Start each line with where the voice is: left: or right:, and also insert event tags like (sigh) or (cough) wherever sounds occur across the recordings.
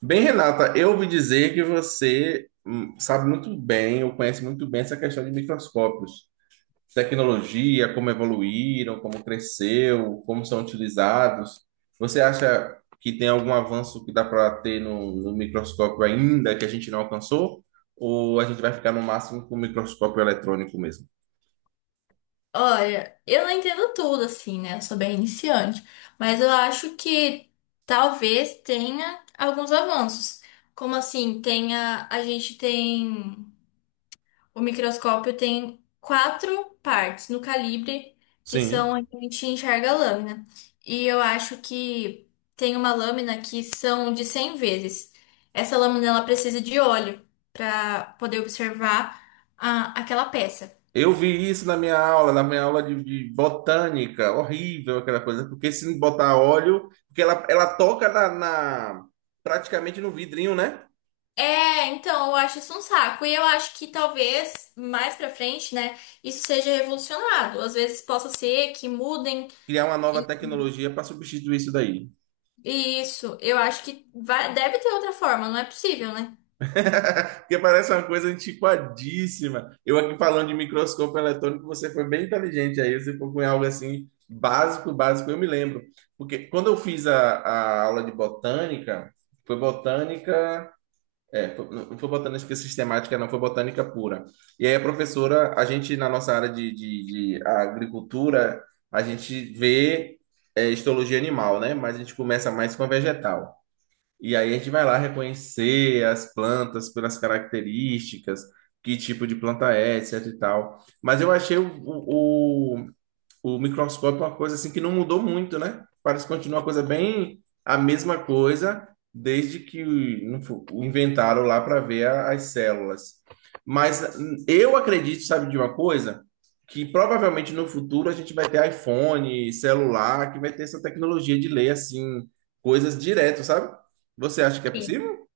right: Bem, Renata, eu ouvi dizer que você sabe muito bem, ou conhece muito bem essa questão de microscópios, tecnologia, como evoluíram, como cresceu, como são utilizados. Você acha que tem algum avanço que dá para ter no microscópio ainda que a gente não alcançou? Ou a gente vai ficar no máximo com o microscópio eletrônico mesmo?
left: Olha, eu não entendo tudo assim, né? Eu sou bem iniciante, mas eu acho que talvez tenha alguns avanços. Como assim, tenha, a gente tem, o microscópio tem quatro partes no calibre, que são
right: Sim.
left: onde a gente enxerga a lâmina. E eu acho que tem uma lâmina que são de 100 vezes. Essa lâmina ela precisa de óleo para poder observar aquela peça.
right: Eu vi isso na minha aula de botânica, horrível aquela coisa, porque se botar óleo, porque ela toca na, praticamente no vidrinho, né?
left: É, então, eu acho isso um saco. E eu acho que talvez mais pra frente, né, isso seja revolucionado. Às vezes possa ser que mudem
right: Criar uma nova
left: e
right: tecnologia para substituir isso daí.
left: e isso. Eu acho que vai, deve ter outra forma, não é possível, né?
right: (laughs) Porque parece uma coisa antiquadíssima. Eu aqui falando de microscópio eletrônico, você foi bem inteligente aí, você foi com algo assim básico, básico, eu me lembro. Porque quando eu fiz a aula de botânica, foi botânica. É, não foi botânica sistemática, não foi botânica pura. E aí a professora, a gente na nossa área de agricultura, a gente vê histologia animal, né? Mas a gente começa mais com a vegetal. E aí a gente vai lá reconhecer as plantas pelas características, que tipo de planta é, etc e tal. Mas eu achei o microscópio é uma coisa assim que não mudou muito, né? Parece que continua uma coisa bem a mesma coisa desde que o não fo- o inventaram lá para ver as células. Mas eu acredito, sabe de uma coisa? Que provavelmente no futuro a gente vai ter iPhone, celular, que vai ter essa tecnologia de ler assim coisas direto, sabe? Você acha que é
left: Sim.
right: possível?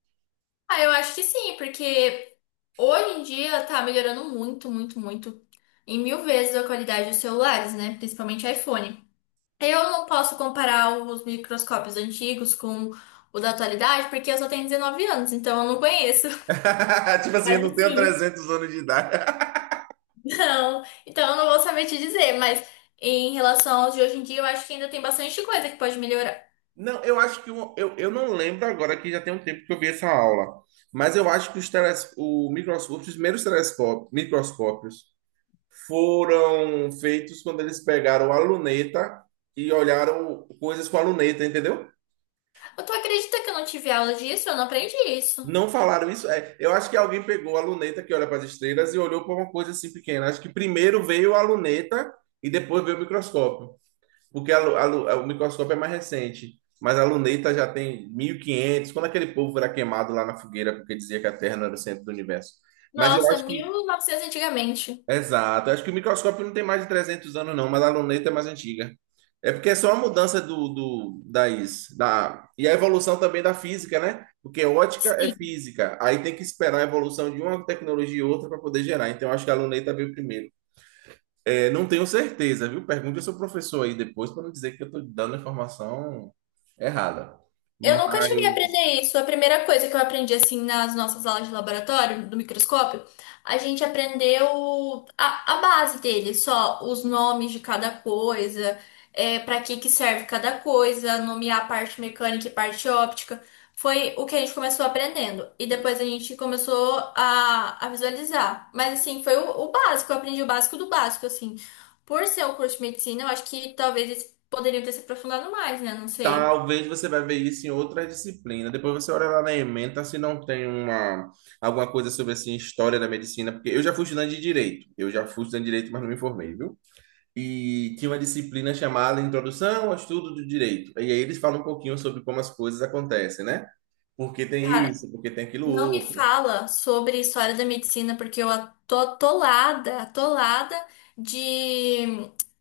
left: Ah, eu acho que sim, porque hoje em dia tá melhorando muito, muito, muito. Em 1.000 vezes a qualidade dos celulares, né? Principalmente iPhone. Eu não posso comparar os microscópios antigos com o da atualidade, porque eu só tenho 19 anos, então eu não conheço.
right: (laughs) Tipo assim, eu
left: Mas
right: não tenho
left: assim.
right: 300 anos de idade.
left: Não, então eu não vou saber te dizer, mas em relação aos de hoje em dia, eu acho que ainda tem bastante coisa que pode melhorar.
right: Não, eu acho que eu não lembro agora que já tem um tempo que eu vi essa aula, mas eu acho que o microscópio, os primeiros telescópios, microscópios foram feitos quando eles pegaram a luneta e olharam coisas com a luneta, entendeu?
left: Eu Tu acredita que eu não tive aula disso? Eu não aprendi isso.
right: Não falaram isso. É, eu acho que alguém pegou a luneta que olha para as estrelas e olhou para uma coisa assim pequena. Acho que primeiro veio a luneta e depois veio o microscópio. Porque o microscópio é mais recente, mas a luneta já tem 1500. Quando aquele povo era queimado lá na fogueira porque dizia que a Terra não era o centro do universo. Mas eu
left: Nossa,
right: acho
left: mil
right: que,
left: e novecentos antigamente.
right: exato, eu acho que o microscópio não tem mais de 300 anos não, mas a luneta é mais antiga. É porque é só a mudança do, do da is, da e a evolução também da física, né? Porque ótica é
left: Sim.
right: física, aí tem que esperar a evolução de uma tecnologia e outra para poder gerar. Então eu acho que a luneta veio primeiro. É, não tenho certeza, viu? Pergunte ao seu professor aí depois para não dizer que eu estou dando a informação errada.
left: Eu nunca cheguei a
right: Mas
left: aprender isso. A primeira coisa que eu aprendi, assim, nas nossas aulas de laboratório, do microscópio, a gente aprendeu a base dele, só os nomes de cada coisa, para que que serve cada coisa, nomear a parte mecânica e parte óptica. Foi o que a gente começou aprendendo. E depois a gente começou a visualizar. Mas, assim, foi o básico. Eu aprendi o básico do básico, assim. Por ser um curso de medicina, eu acho que talvez eles poderiam ter se aprofundado mais, né? Não sei.
right: talvez você vai ver isso em outra disciplina. Depois você olha lá na ementa se não tem alguma coisa sobre assim, história da medicina, porque eu já fui estudante de direito. Eu já fui estudante de direito, mas não me formei, viu? E tinha uma disciplina chamada Introdução ao Estudo do Direito. E aí eles falam um pouquinho sobre como as coisas acontecem, né? Por que tem
left: Cara,
right: isso, por que tem aquilo
left: não me
right: outro.
left: fala sobre história da medicina, porque eu tô atolada, atolada de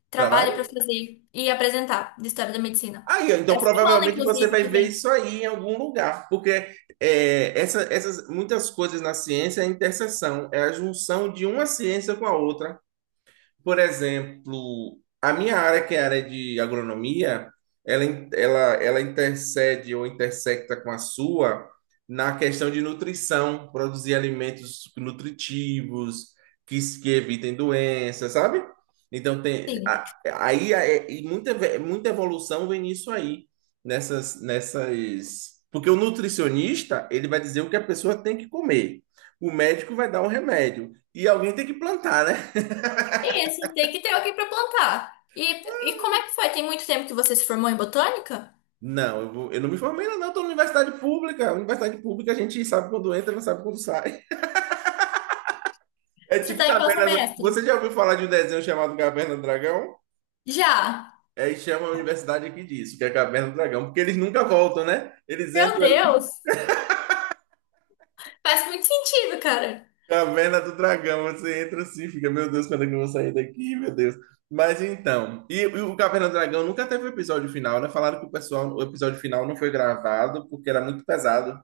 left: trabalho para
right: Trabalho?
left: fazer e apresentar de história da medicina.
right: Aí, ó, então
left: Essa semana,
right: provavelmente você
left: inclusive,
right: vai
left: que
right: ver
left: vem.
right: isso aí em algum lugar, porque essas muitas coisas na ciência é a interseção, é a junção de uma ciência com a outra. Por exemplo, a minha área, que é a área de agronomia, ela intercede ou intersecta com a sua na questão de nutrição, produzir alimentos nutritivos, que evitem doenças, sabe? Então, tem,
left: Sim.
right: aí e muita, muita evolução vem nisso aí, nessas. Porque o nutricionista, ele vai dizer o que a pessoa tem que comer. O médico vai dar um remédio. E alguém tem que plantar, né?
left: E assim, tem que ter alguém para plantar. E como é que foi? Tem muito tempo que você se formou em botânica?
right: Não, eu não me formei ainda, não. Estou na universidade pública. Universidade pública a gente sabe quando entra, não sabe quando sai. (laughs) É
left: Você
right: tipo
left: tá em qual
right: Caverna do...
left: semestre?
right: Você já ouviu falar de um desenho chamado Caverna do Dragão?
left: Já.
right: Aí chama a universidade aqui disso, que é Caverna do Dragão, porque eles nunca voltam, né? Eles
left: Meu
right: entram ali,
left: Deus! Faz muito sentido, cara.
right: Caverna do Dragão, você entra assim, fica, meu Deus, quando é que eu vou sair daqui, meu Deus. Mas então, e o Caverna do Dragão nunca teve o episódio final, né? Falaram que o pessoal, o episódio final não foi gravado porque era muito pesado,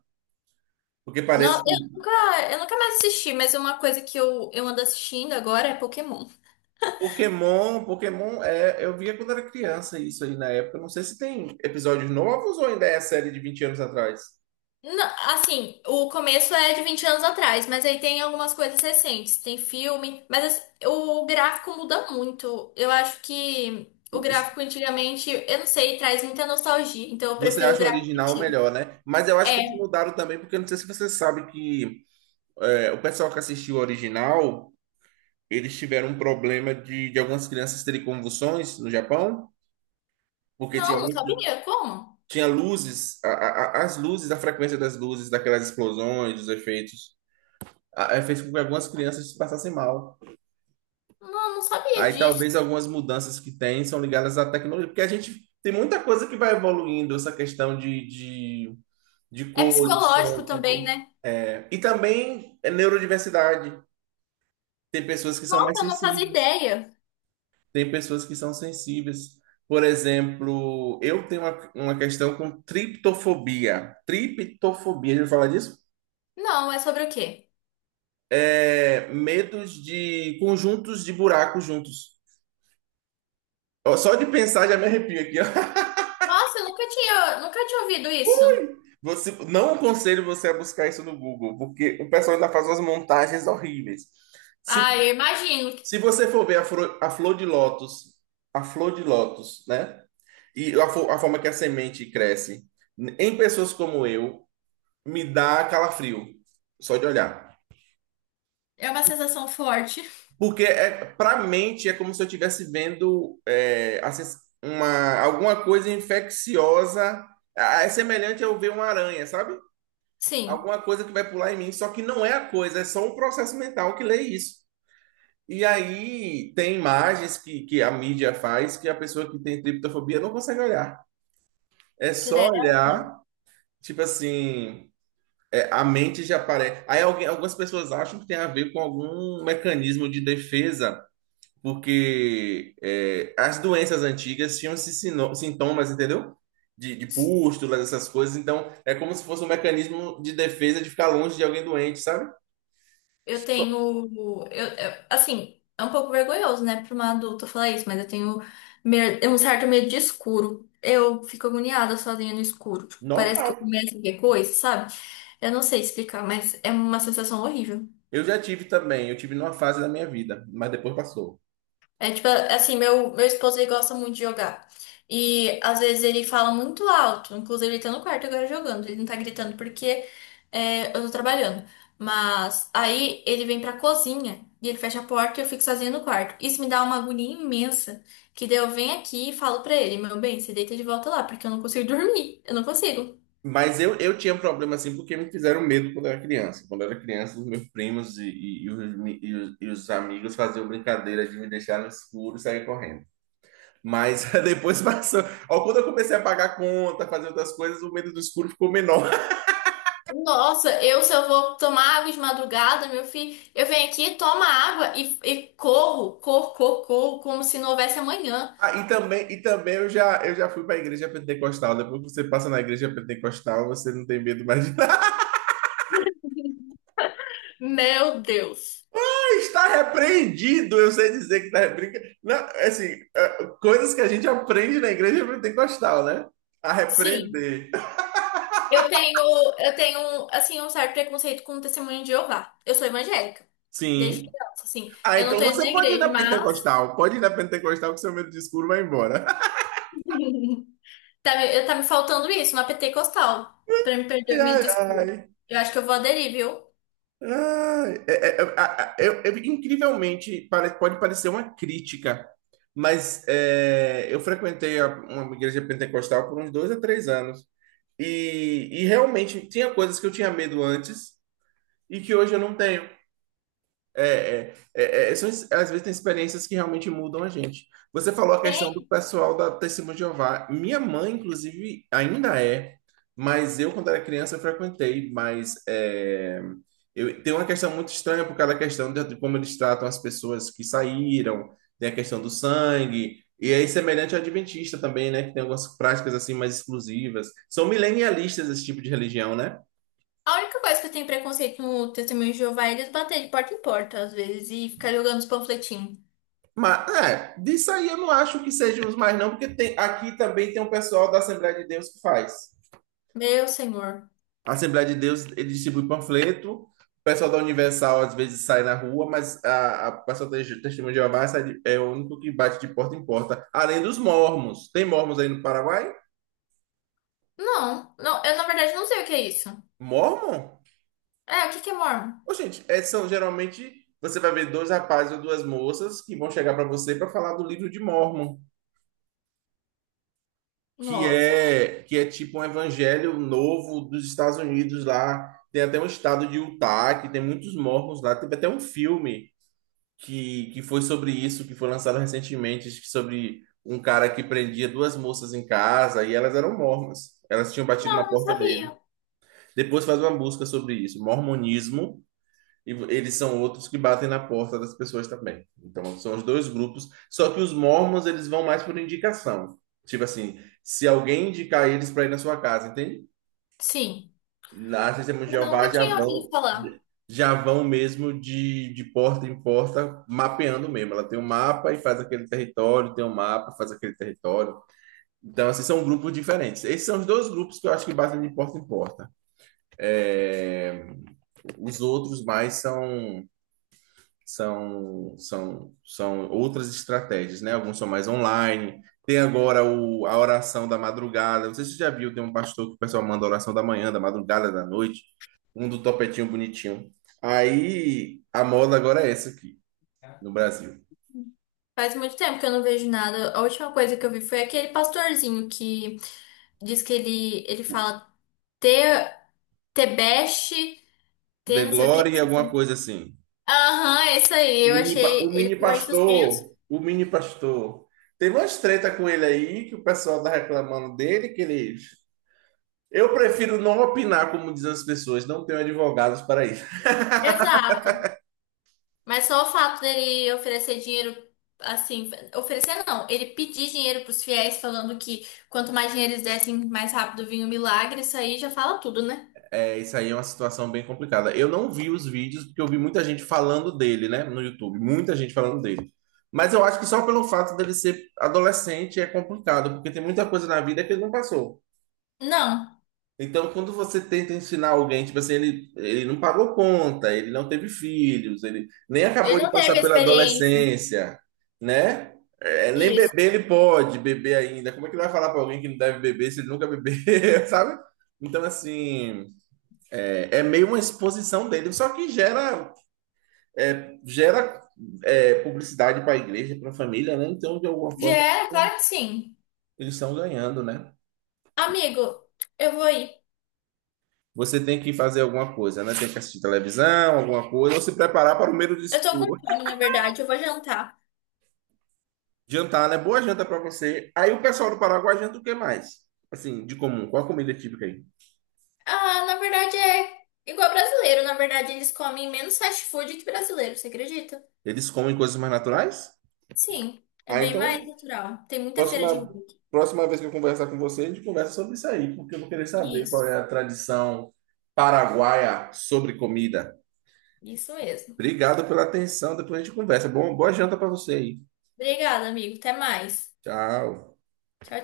right: porque
left: Não,
right: parece que
left: eu nunca mais assisti, mas uma coisa que eu ando assistindo agora é Pokémon.
right: Pokémon, Pokémon, é, eu via quando era criança isso aí na época. Não sei se tem episódios novos ou ainda é a série de 20 anos atrás.
left: Não, assim, o começo é de 20 anos atrás, mas aí tem algumas coisas recentes, tem filme, mas assim, o gráfico muda muito. Eu acho que o
right: O- os-
left: gráfico antigamente, eu não sei, traz muita nostalgia, então eu
right: Você
left: prefiro o
right: acha o
left: gráfico
right: original
left: antigo.
right: melhor, né? Mas eu acho que eles
left: É,
right: mudaram também, porque não sei se você sabe que o pessoal que assistiu o original, eles tiveram um problema de algumas crianças terem convulsões no Japão, porque tinha
left: não, não
right: muito,
left: sabia como?
right: tinha luzes, as luzes, a frequência das luzes, daquelas explosões, dos efeitos, fez com que algumas crianças passassem mal.
left: Não, não sabia
right: Aí
left: disso.
right: talvez algumas mudanças que tem são ligadas à tecnologia, porque a gente tem muita coisa que vai evoluindo, essa questão de, de
left: É
right: cor, de
left: psicológico
right: som,
left: também,
right: sabor.
left: né?
right: É, e também é neurodiversidade. Tem pessoas que são mais
left: Nossa, eu não fazia
right: sensíveis,
left: ideia.
right: tem pessoas que são sensíveis. Por exemplo, eu tenho uma questão com triptofobia. Triptofobia, já ouviu falar disso?
left: Não, é sobre o quê?
right: É medos de conjuntos de buracos juntos. Ó, só de pensar já me arrepio aqui, ó.
left: Nossa, eu nunca tinha ouvido isso.
right: Você, não aconselho você a buscar isso no Google, porque o pessoal ainda faz umas montagens horríveis. Se,
left: Ah, eu imagino.
right: se você for ver a flor de lótus, né? E a forma que a semente cresce, em pessoas como eu, me dá calafrio, só de olhar.
left: É uma sensação forte.
right: Porque para mente é como se eu estivesse vendo assim, alguma coisa infecciosa. Ah, é semelhante a eu ver uma aranha, sabe?
left: Sim,
right: Alguma coisa que vai pular em mim, só que não é a coisa, é só um processo mental que lê isso. E aí tem imagens que a mídia faz que a pessoa que tem triptofobia não consegue olhar. É só
left: credo.
right: olhar, tipo assim, a mente já aparece. Aí algumas pessoas acham que tem a ver com algum mecanismo de defesa, porque as doenças antigas tinham esses sintomas, entendeu? De pústulas, essas coisas. Então é como se fosse um mecanismo de defesa de ficar longe de alguém doente, sabe?
left: Eu tenho. Assim, é um pouco vergonhoso, né, pra uma adulta falar isso, mas eu tenho um certo medo de escuro. Eu fico agoniada sozinha no escuro. Tipo, parece que eu
right: Normal.
left: começo a ver coisa, sabe? Eu não sei explicar, mas é uma sensação horrível.
right: Eu já tive também, eu tive numa fase da minha vida, mas depois passou.
left: É tipo, assim, meu esposo ele gosta muito de jogar. E às vezes ele fala muito alto. Inclusive, ele tá no quarto agora jogando. Ele não tá gritando porque eu tô trabalhando. Mas aí ele vem pra cozinha e ele fecha a porta e eu fico sozinha no quarto. Isso me dá uma agonia imensa. Que daí eu venho aqui e falo pra ele, meu bem, você deita de volta lá, porque eu não consigo dormir. Eu não consigo.
right: Mas eu tinha um problema assim porque me fizeram medo quando eu era criança. Quando eu era criança, os meus primos e os, mi- e os amigos faziam brincadeiras de me deixar no escuro e sair correndo. Mas (laughs) depois passou. Ó, quando eu comecei a pagar conta, fazer outras coisas, o medo do escuro ficou menor. (laughs)
left: Nossa, eu se eu vou tomar água de madrugada, meu filho, eu venho aqui, tomo a água e corro, corro, corro, corro, como se não houvesse amanhã.
right: Ah, e também eu já fui para a igreja pentecostal. Depois que você passa na igreja pentecostal, você não tem medo mais.
left: Meu Deus.
right: Está repreendido, eu sei dizer que está repreendido. Não, assim, é, coisas que a gente aprende na igreja pentecostal, né? A
left: Sim.
right: repreender.
left: Eu tenho, eu tenho, assim, um certo preconceito com o testemunho de Jeová. Eu sou evangélica. Desde
right: Sim.
left: criança, assim.
right: Ah,
left: Eu não
right: então
left: tô indo na
right: você pode ir na
left: igreja, mas.
right: pentecostal. Pode ir na pentecostal que seu medo de escuro vai embora. (laughs)
left: (laughs) Tá, eu tá me faltando isso, uma pentecostal. Pra me
right: Ai,
left: perder, me
right: ai, ai.
left: desculpa. Eu acho que eu vou aderir, viu?
right: Ai, incrivelmente, pode parecer uma crítica, mas eu frequentei uma igreja pentecostal por uns 2 a 3 anos. E realmente tinha coisas que eu tinha medo antes, e que hoje eu não tenho. Às vezes tem experiências que realmente mudam a gente. Você falou a questão do
left: Tem.
right: pessoal da Testemunha de Jeová. Minha mãe, inclusive, ainda é, mas eu, quando era criança, eu frequentei, mas tem uma questão muito estranha por causa da questão de como eles tratam as pessoas que saíram, tem a questão do sangue, e aí semelhante ao adventista também, né, que tem algumas práticas assim mais exclusivas. São milenialistas esse tipo de religião, né?
left: A única coisa que eu tenho preconceito no testemunho de Jeová é eles baterem de porta em porta, às vezes, e ficar jogando os panfletinhos.
right: Mas, disso aí eu não acho que sejam os mais, não, porque tem, aqui também tem um pessoal da Assembleia de Deus que faz.
left: Meu senhor.
right: A Assembleia de Deus, ele distribui panfleto, o pessoal da Universal às vezes sai na rua, mas a o pessoal da Testemunha de Jeová é o único que bate de porta em porta, além dos mormons. Tem mormons aí no Paraguai?
left: Não, não, eu na verdade não sei o que é isso.
right: Mormon?
left: É, o que que é mormon?
right: Ô, gente, são geralmente, você vai ver dois rapazes ou duas moças que vão chegar para você para falar do livro de Mormon. Que
left: Nossa.
right: é que é tipo um evangelho novo dos Estados Unidos lá. Tem até um estado de Utah que tem muitos mormons lá. Teve até um filme que foi sobre isso, que foi lançado recentemente, acho que sobre um cara que prendia duas moças em casa e elas eram mormons. Elas tinham batido na
left: Não, não
right: porta dele.
left: sabia.
right: Depois faz uma busca sobre isso, mormonismo, e eles são outros que batem na porta das pessoas também. Então, são os dois grupos. Só que os mormons, eles vão mais por indicação. Tipo assim, se alguém indicar eles para ir na sua casa, entende?
left: Sim.
right: Na Testemunha de
left: Eu
right: Jeová
left: nunca
right: já
left: tinha ouvido
right: vão,
left: falar.
right: já vão mesmo de porta em porta, mapeando mesmo. Ela tem um mapa e faz aquele território, tem um mapa, faz aquele território. Então, assim, são grupos diferentes. Esses são os dois grupos que eu acho que batem de porta em porta. É, os outros mais são, outras estratégias, né? Alguns são mais online. Tem agora a oração da madrugada. Não sei se você já viu, tem um pastor que o pessoal manda oração da manhã, da madrugada, da noite. Um do topetinho bonitinho. Aí a moda agora é essa aqui, no Brasil.
left: Faz muito tempo que eu não vejo nada. A última coisa que eu vi foi aquele pastorzinho que diz que ele fala te, tebeste, te
right: The
left: não sei o que,
right: Glory,
left: não sei o
right: alguma
left: que.
right: coisa assim.
left: Aham, é isso
right: O
left: aí. Eu
right: mini, pa- o
left: achei ele
right: mini
left: com aí suspenso.
right: pastor, o mini pastor. Teve umas treta com ele aí, que o pessoal tá reclamando dele, que ele. Eu prefiro não opinar, como dizem as pessoas, não tenho advogados para isso.
left: Exato. Mas só o fato dele oferecer dinheiro, assim, oferecer não, ele pedir dinheiro pros fiéis, falando que quanto mais dinheiro eles dessem, mais rápido vinha o milagre, isso aí já fala tudo, né?
right: É, isso aí é uma situação bem complicada. Eu não vi os vídeos porque eu vi muita gente falando dele, né, no YouTube, muita gente falando dele. Mas eu acho que só pelo fato dele ser adolescente é complicado, porque tem muita coisa na vida que ele não passou.
left: Não,
right: Então, quando você tenta ensinar alguém, tipo assim, ele não pagou conta, ele não teve filhos, ele nem acabou
left: ele
right: de
left: não
right: passar
left: teve
right: pela
left: experiência.
right: adolescência, né? É, nem
left: Isso.
right: beber ele pode beber ainda. Como é que ele vai falar para alguém que não deve beber se ele nunca bebeu, (laughs) sabe? Então, assim, é meio uma exposição dele, só que gera publicidade para a igreja, para a família, né? Então, de alguma
left: Já
right: forma,
left: era, claro que sim.
right: eles estão ganhando, né?
left: Amigo, eu vou ir.
right: Você tem que fazer alguma coisa, né? Tem que assistir televisão, alguma coisa, ou se preparar para o meio do
left: Eu tô com
right: escuro.
left: fome, na verdade, eu vou jantar.
right: Jantar, né? Boa janta para você. Aí o pessoal do Paraguai janta o que mais? Assim, de comum, qual a comida típica aí?
left: Ah, na verdade é igual brasileiro, na verdade eles comem menos fast food que brasileiro, você acredita?
right: Eles comem coisas mais naturais?
left: Sim, é
right: Ah,
left: bem mais
right: então
left: natural. Tem muita feira de rua.
right: Próxima,
left: aqui.
right: próxima vez que eu conversar com você, a gente conversa sobre isso aí, porque eu vou querer saber qual
left: Isso.
right: é a tradição paraguaia sobre comida.
left: Isso mesmo.
right: Obrigado pela atenção. Depois a gente conversa. Bom, boa janta para você aí.
left: Obrigada, amigo. Até mais.
right: Tchau.
left: Tchau.